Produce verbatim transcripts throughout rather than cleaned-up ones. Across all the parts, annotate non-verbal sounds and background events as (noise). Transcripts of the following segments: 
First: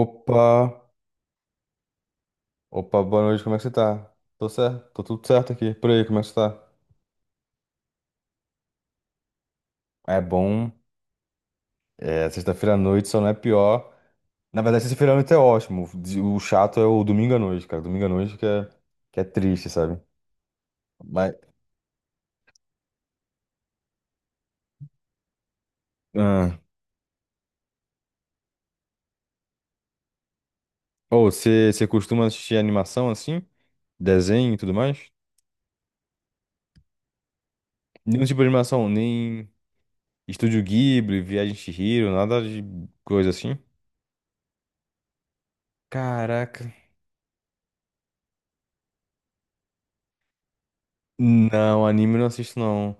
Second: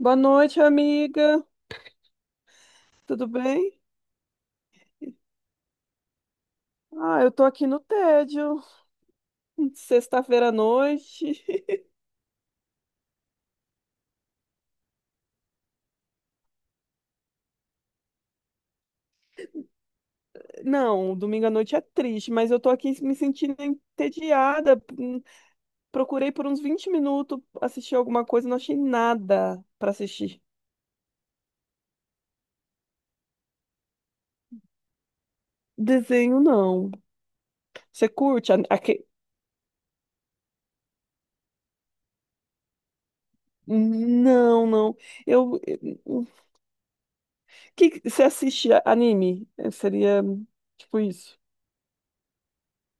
Boa noite, amiga. opa, boa Tudo noite, como é que você bem? tá? Tô certo, tô tudo certo aqui, por aí, como é que você tá? Ah, eu tô aqui no tédio. É Sexta-feira à bom, noite. é, sexta-feira à noite só não é pior. Na verdade, sexta-feira à noite é ótimo, o chato é o domingo à noite, cara, domingo à noite que é, que é triste, sabe? Não, Mas, domingo à noite é triste, mas eu tô aqui me sentindo entediada. Hum, Procurei por ah. uns vinte minutos assistir alguma coisa, não achei nada pra assistir. Ô, você você costuma assistir animação assim? Desenho e tudo mais? Desenho, não. Você Nenhum tipo de curte? a- animação, aque- nem Estúdio Ghibli, Viagem de Chihiro, nada de coisa assim? Não, não. Eu. O Caraca. que que- você assiste anime? Eh, Seria tipo isso. Não, anime eu não assisto não.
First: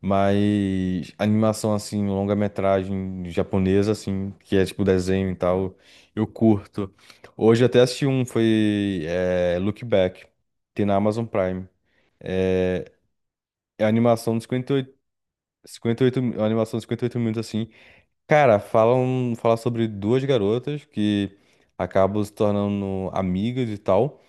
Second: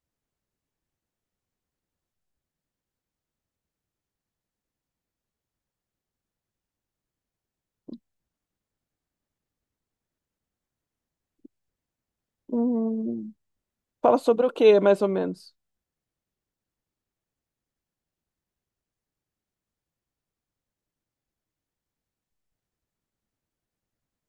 Mas animação assim, longa-metragem japonesa assim, que é tipo desenho e tal, eu curto. Hoje eu até assisti um, foi é, Look Back, tem na Amazon Prime. É, Hum, é a Fala animação de sobre o que cinquenta e oito, mais ou menos? cinquenta e oito, é uma animação de cinquenta e oito minutos assim. Cara, falam, fala sobre duas garotas que acabam se tornando amigas e tal.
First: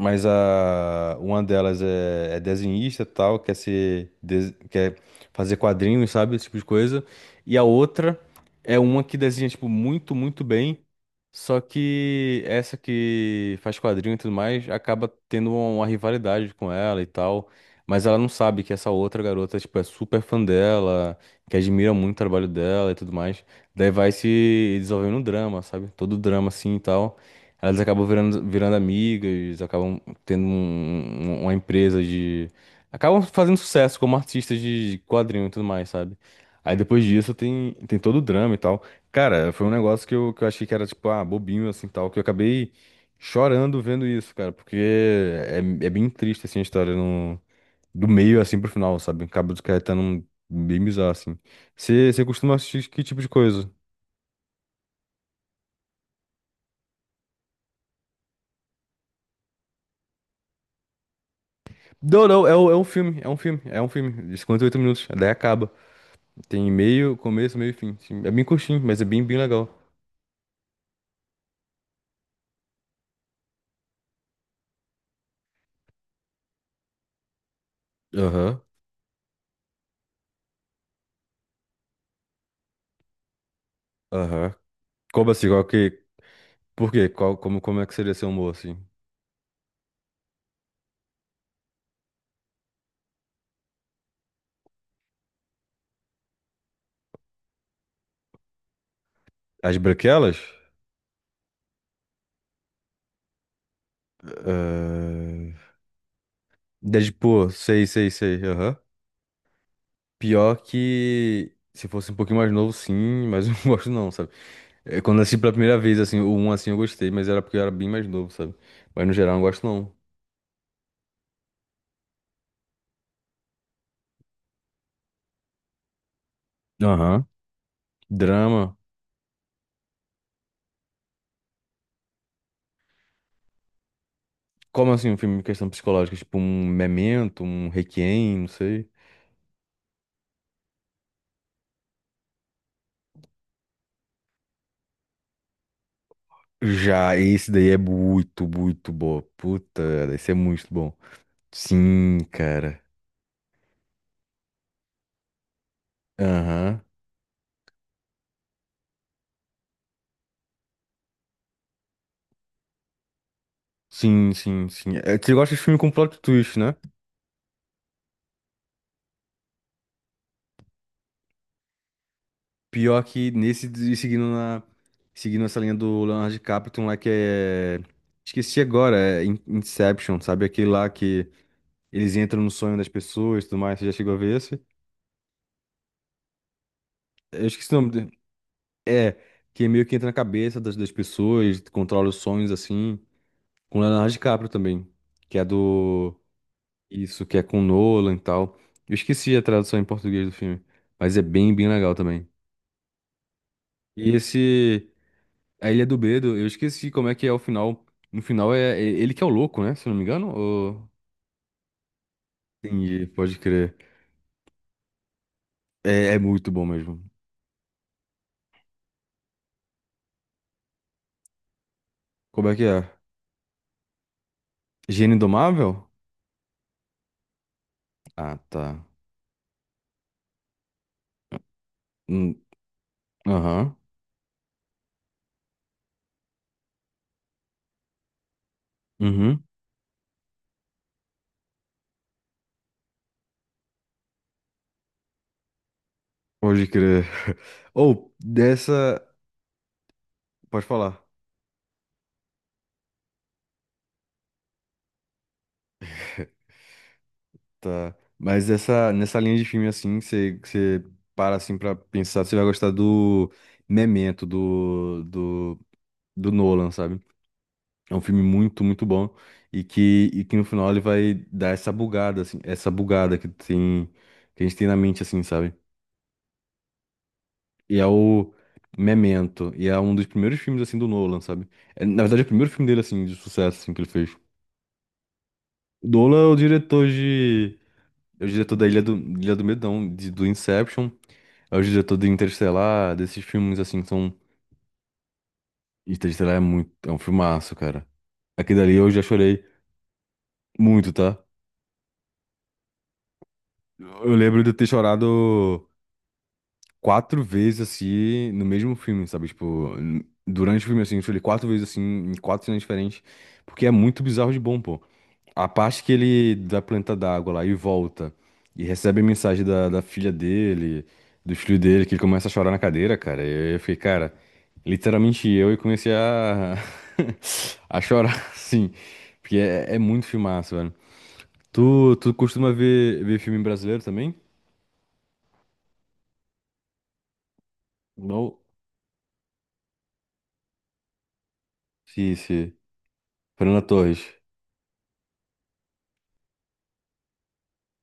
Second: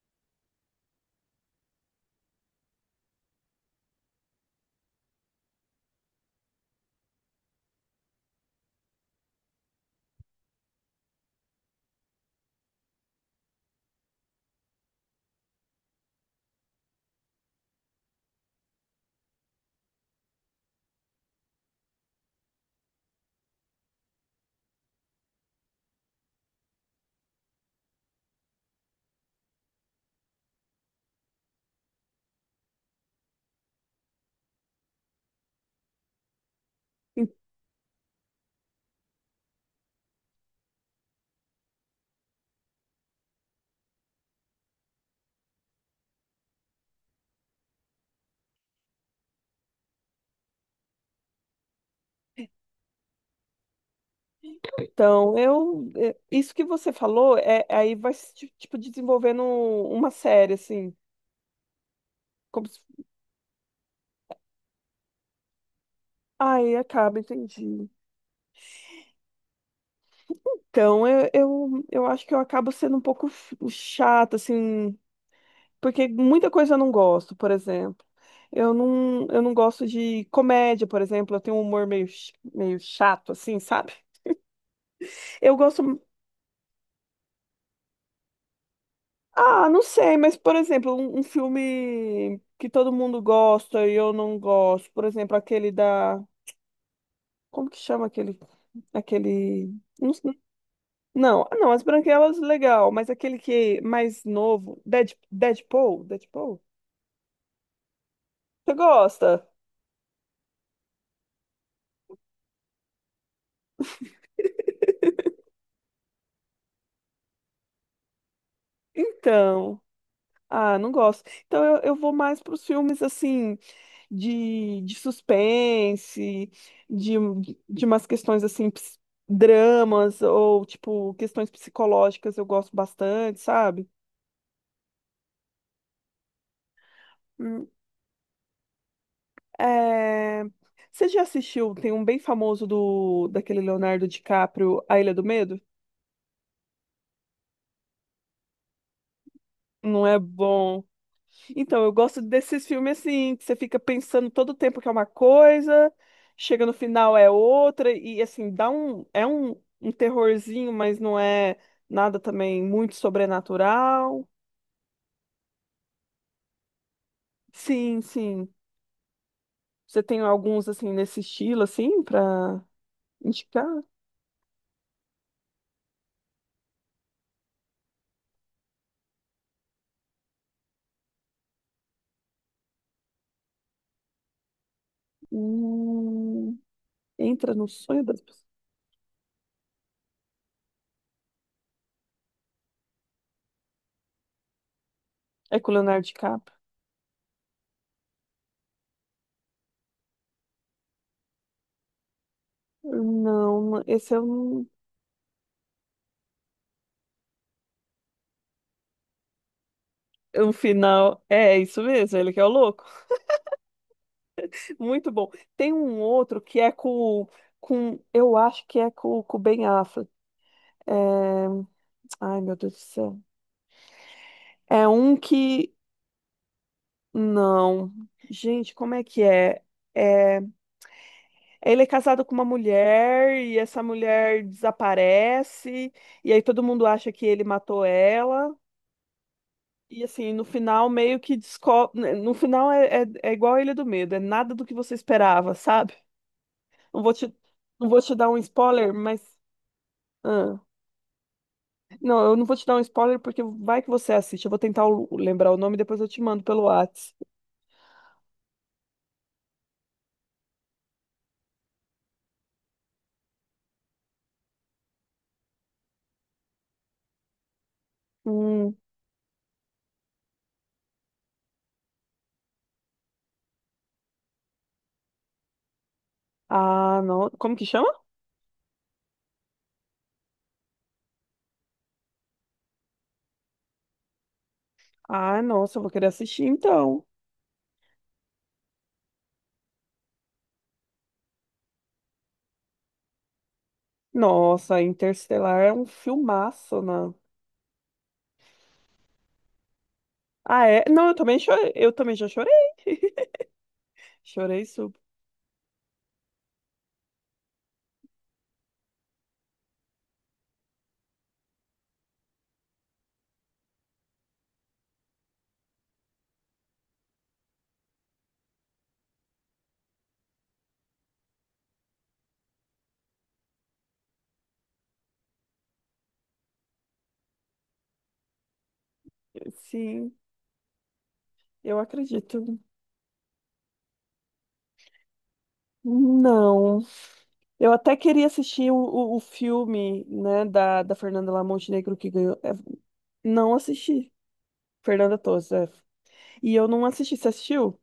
Mas a, uma delas é, é desenhista e tal, quer ser, des- quer fazer quadrinhos, sabe? Esse tipo de coisa. E a outra é uma que desenha, tipo, muito, muito bem. Só que essa que faz quadrinho e tudo mais acaba tendo uma, uma rivalidade com ela e tal. Mas ela não sabe que essa outra garota, tipo, é super fã dela, que admira muito o trabalho dela e tudo mais. Daí vai se desenvolvendo um drama, sabe? Todo drama assim e tal. Elas acabam virando, virando amigas, acabam tendo um- um- uma empresa de. Acabam fazendo sucesso como artistas de quadrinho e tudo mais, sabe? Aí depois disso tem, tem, todo o drama e tal. Cara, foi um negócio que eu, que eu achei que era, tipo, ah, bobinho, assim, tal, que eu acabei chorando vendo isso, cara, porque é, é bem triste, assim, a história no, do meio, assim, pro final, sabe? Cabo dos Caetano um- bem bizarro, assim. Você você costuma assistir que tipo de coisa? Então, eu, é, isso que você falou, é, aí vai se, ti- tipo, desenvolvendo um- uma série, assim, Não, não, é, como um- é se, um filme, é um filme, é um filme, de cinquenta e oito minutos, daí acaba. Tem ai, meio, acaba, começo, meio e entendi. fim, assim. É bem curtinho, mas é bem, bem legal. Então, eu, eu, eu acho que eu acabo sendo um pouco ch- chata, assim, porque muita coisa eu não gosto, por exemplo. Aham, Eu não, eu não gosto de comédia, por exemplo, eu tenho um humor meio, ch- meio chato, assim, sabe? aham. Como assim, Eu qual gosto, que, por quê? Qual, como, como é que seria seu humor, assim? ah, não sei, mas, por exemplo, um, um filme que todo mundo gosta e eu não gosto, por exemplo, aquele da... Como que chama aquele, aquele, As não, branquelas? sei- não, ah, não, as branquelas, legal, mas aquele que é mais novo, Dead, Deadpool, Deadpool, Deadpool, sei, sei, sei. você Aham. gosta? Pior que. Se fosse um pouquinho mais novo, sim, mas (laughs) eu não gosto não, sabe? É, quando eu assisti pela primeira vez, assim, o um assim eu gostei, mas era porque eu era bem mais novo, sabe? Mas no geral eu não gosto Então, não. ah, não gosto. Então eu, eu vou mais para os filmes, assim, de, de suspense, de, Aham. de umas questões, assim, Drama. ps- dramas, ou, tipo, questões psicológicas eu gosto bastante, sabe? Como assim um filme de questão psicológica? Tipo um Memento, um Requiem, não sei. É, você já assistiu? Tem um bem famoso do daquele Leonardo DiCaprio, A Ilha do Medo? Já esse daí é muito, muito bom. Puta, Não é esse é muito bom. bom. Então, eu Sim, gosto desses cara. filmes assim, que você fica pensando todo o tempo que é uma coisa, chega no Aham. final é outra, e assim, dá um. É um, um terrorzinho, mas não é nada também muito sobrenatural. Sim, sim, sim. É, você gosta de filme com plot twist, né? Sim, sim. Você tem alguns assim nesse estilo, assim, pra Pior que indicar? nesse, e seguindo na, seguindo essa linha do Leonardo DiCaprio, tem um lá que é, esqueci agora, é In- Inception, sabe? Aquele lá que eles entram no sonho das pessoas e tudo mais, você já chegou a ver esse? Hum. Eu Entra no esqueci o nome sonho dele. das pessoas. É, que meio que entra na cabeça das, das pessoas, controla os sonhos, assim, com Leonardo DiCaprio também, que é É com o Leonardo do, DiCaprio. isso, que é com Nolan e tal. Eu esqueci a tradução em português do filme, mas é bem, bem legal também. Não, E esse é um, esse... A Ilha do Bedo, eu esqueci como é que é o final. No final é, é ele que é o louco, né? Se eu não me engano. é um Ou... final. É isso mesmo, ele que é o louco. Entendi, pode crer. Muito bom. Tem um É, é outro muito que bom é mesmo. com, com eu acho que é com, com o Ben Affleck. É, ai, Como meu é que Deus do é? céu. É Gênio um que. Indomável? Não. Ah, Gente, tá. como é que é? É, ele é casado com Hum, uma mulher e aham. essa mulher desaparece, e aí todo mundo acha que ele matou ela. Uhum. E assim, no final meio que descobre. No final é, é, é igual a Ilha do Medo, é nada do que você esperava, sabe? Pode Não crer. vou te, (laughs) não vou Ou, te dar um spoiler, dessa. mas. Ah, Pode falar. não, eu não vou te dar um spoiler porque vai que você assiste. Eu vou tentar o- lembrar o nome e depois eu te mando pelo Whats. Tá. Mas essa, nessa linha de filme assim, você você para assim pra pensar, você vai gostar do Memento, do, do, do Nolan, sabe? É um filme muito, Hum, muito bom e que, e que no final ele vai dar essa bugada, assim, essa bugada que tem, que a gente tem na mente, assim, sabe? ah, não. Como que E é chama? o Memento, e é um dos primeiros filmes, assim, do Nolan, sabe? É, na verdade, é o primeiro filme dele, assim, de sucesso, assim, que ele fez. Ah, nossa, eu vou querer Nolan é o assistir diretor então. de... É o diretor da Ilha do, Ilha do Medo, não, de- do Inception, é o diretor do Interstellar, desses filmes, assim, que são... Nossa, Interstellar é um Interstellar é muito... filmaço, É um né? filmaço, cara. Aquele dali eu já chorei Ah, é? muito, Não, eu tá? também chorei. Eu também já chorei. (laughs) Eu lembro de eu Chorei ter super. chorado, quatro vezes assim no mesmo filme, sabe? Tipo, n- durante o filme assim, eu chorei quatro vezes assim, em quatro cenas diferentes, porque é muito bizarro de bom, pô. A parte que ele da planta d'água lá e volta e recebe a mensagem da, da filha dele, do filho dele, que ele começa a chorar na cadeira, cara. Eu, eu fiquei, cara, literalmente eu e comecei a (laughs) a chorar, assim, porque é, é muito Sim. filmaço, velho. Eu Tu, tu acredito. costuma ver, ver filme brasileiro também? Não. Eu até queria Não. assistir o, o, o filme, né, da, da Fernanda lá Montenegro que Sim, ganhou. É, sim. não Fernanda Torres. assisti. Fernanda Torres, é. E eu não assisti. Você assistiu?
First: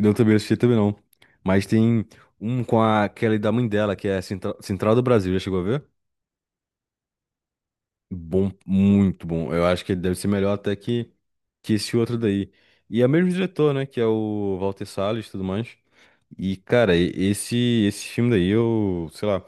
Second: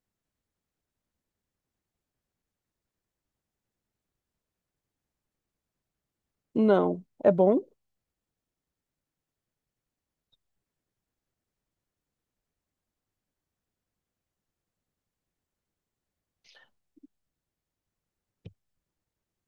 Não, também não assisti também não. Mas tem um com a Kelly da mãe dela, que é Central, Central do Brasil, já chegou a ver? Não. É bom? Bom, muito bom. Eu acho que ele deve ser melhor até que, que esse outro daí. E é o mesmo diretor, né? Que é o Walter Salles e tudo mais. E, cara, e- esse, esse filme daí, eu, sei lá,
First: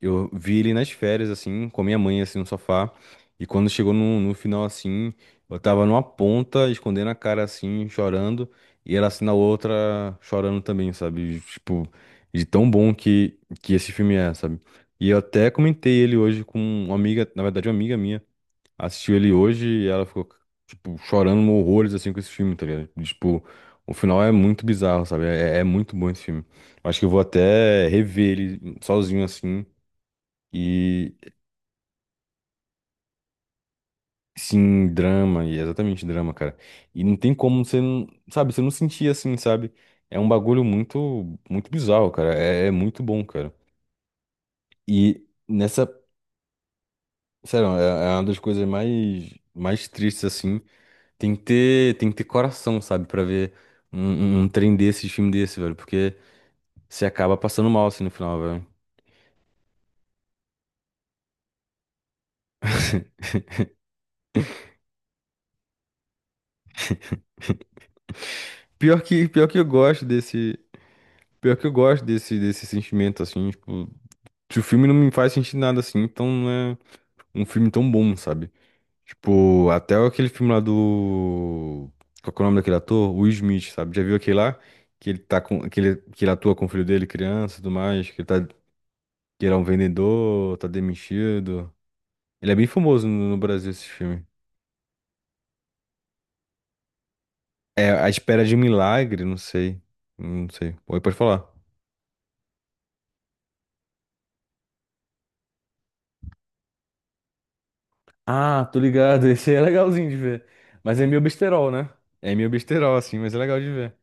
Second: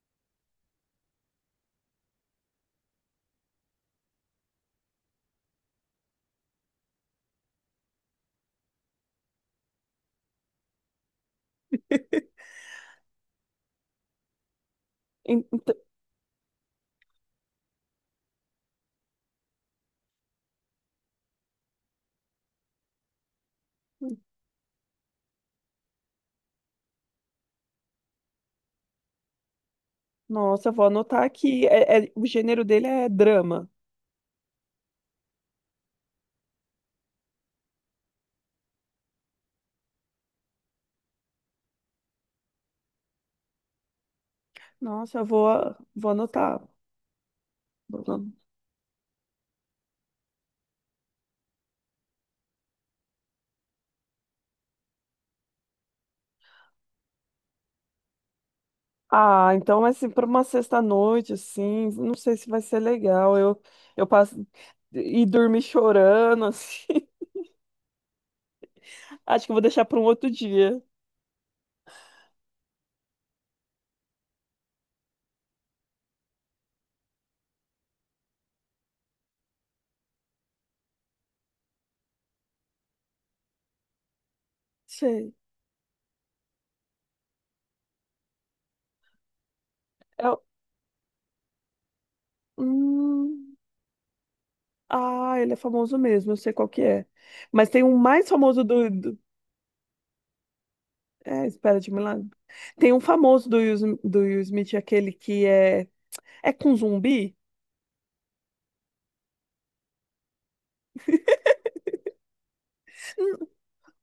eu vi ele nas férias, assim, com a minha mãe, assim, no sofá. E quando chegou no, no final, assim, eu tava numa ponta, escondendo a cara, assim, chorando. E ela, assim, na outra, chorando também, sabe? Tipo, de tão bom que, que esse filme é, sabe? E eu Ent-. até comentei ele hoje com uma amiga, na verdade, uma amiga minha assistiu ele hoje e ela ficou, tipo, chorando horrores, assim, com esse filme, tá ligado? E, tipo, o final é muito bizarro, sabe? É, é muito bom esse filme. Eu acho que eu vou até rever ele sozinho, assim, Nossa, eu vou e, anotar aqui. É- é- o gênero dele é drama. sim, drama, e é exatamente drama, cara. E não tem como você não, sabe, você não sentir assim, sabe? É um bagulho muito, muito bizarro, cara. É, é muito bom, cara. Nossa, E eu vou, nessa, vou anotar. sério, é, é uma das coisas mais, mais tristes, assim. Tem que ter, tem que ter, coração, sabe, pra ver um, um, um trem desse, filme desse, velho, porque você acaba passando mal assim no final, velho. Ah, então, assim, para uma sexta-noite, assim, não sei se vai ser (laughs) legal. Eu, eu passo e dormir chorando, (laughs) assim. Pior que, Acho pior que eu que vou eu deixar para um gosto outro desse, dia. pior que eu gosto desse, desse sentimento assim, tipo, se o filme não me faz sentir nada assim, então não é um filme tão bom, sabe? Tipo, até aquele filme lá do qual que é o nome daquele ator? Will Smith, sabe? Já viu aquele lá que ele Sei. tá com que ele, que ele atua com o filho dele, criança, e tudo mais, que ele tá que ele é um É o... vendedor, tá demitido. Ele é bem famoso hum, no, no Brasil, esse filme. ah, ele é famoso mesmo, eu sei qual que é. Mas tem É um A mais Espera de um famoso do, do-. Milagre, não sei. Não sei. Oi, pode É, falar. Espera de Milagre. Tem um famoso do Will, Sm- do Will Smith, aquele que é... É com zumbi? Ah, tô ligado. (laughs) Esse aí é legalzinho de ver. Mas é meio besterol, né? É meio besterol, assim, mas é Hum, legal de ver.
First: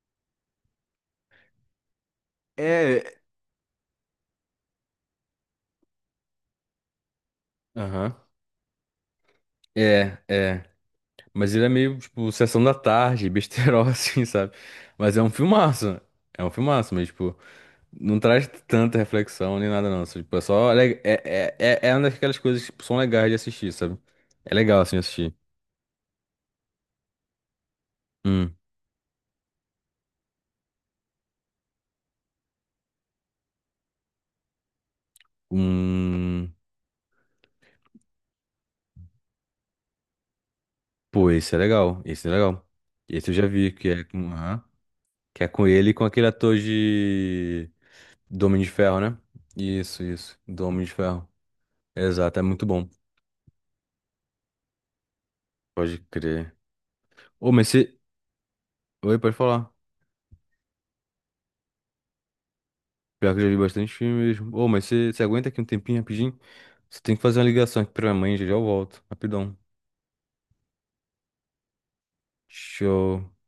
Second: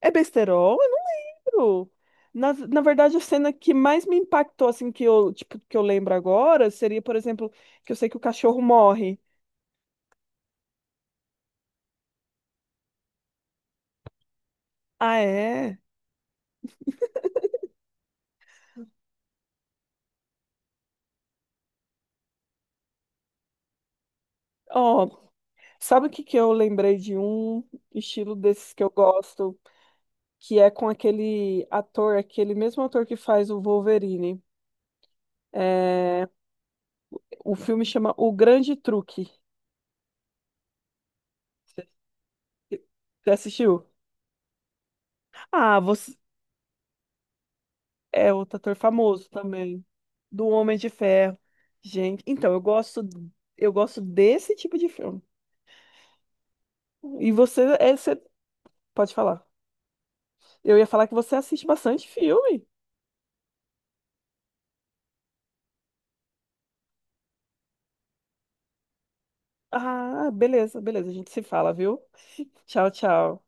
É besterol? Eu não lembro. Na, na É. verdade, a cena que mais me impactou, assim, que eu, tipo, que eu lembro agora, seria, por exemplo, que eu sei Aham. que o cachorro morre. É, é. Mas ele é meio, tipo, sessão da tarde, besterol, (laughs) assim, sabe? Mas Ah, é um é? filmaço. É um filmaço, mas, tipo, não traz tanta reflexão nem nada, não. Só, tipo, é só. le- É, é, é, é uma daquelas coisas que tipo, são legais de assistir, sabe? É legal, assim, Ó, assistir. sabe o que que eu lembrei de um estilo Hum. desses que eu gosto? Que é com aquele ator, aquele mesmo ator que faz o Wolverine. É, Hum, o filme chama O Grande Truque. pô, esse é Você legal. Esse é legal. Esse você eu já vi, assistiu? que é com, aham, que é com Ah, ele e com você aquele ator de é do outro Homem de ator Ferro, né? famoso também, Isso, isso. do Do Homem Homem de de Ferro. Ferro. Gente, Exato, é então eu muito bom. gosto, eu gosto desse tipo de filme. Pode crer. E Ô, você, mas é, você. você pode Oi, pode falar. falar. Eu ia falar que você assiste bastante filme. Pior que eu já vi bastante filme mesmo. Ô, mas você você aguenta aqui um tempinho rapidinho? Você tem que fazer uma ligação aqui pra minha mãe, já já eu volto. Rapidão. Ah, beleza, beleza. A gente se fala, viu? (laughs) Tchau, Show. tchau.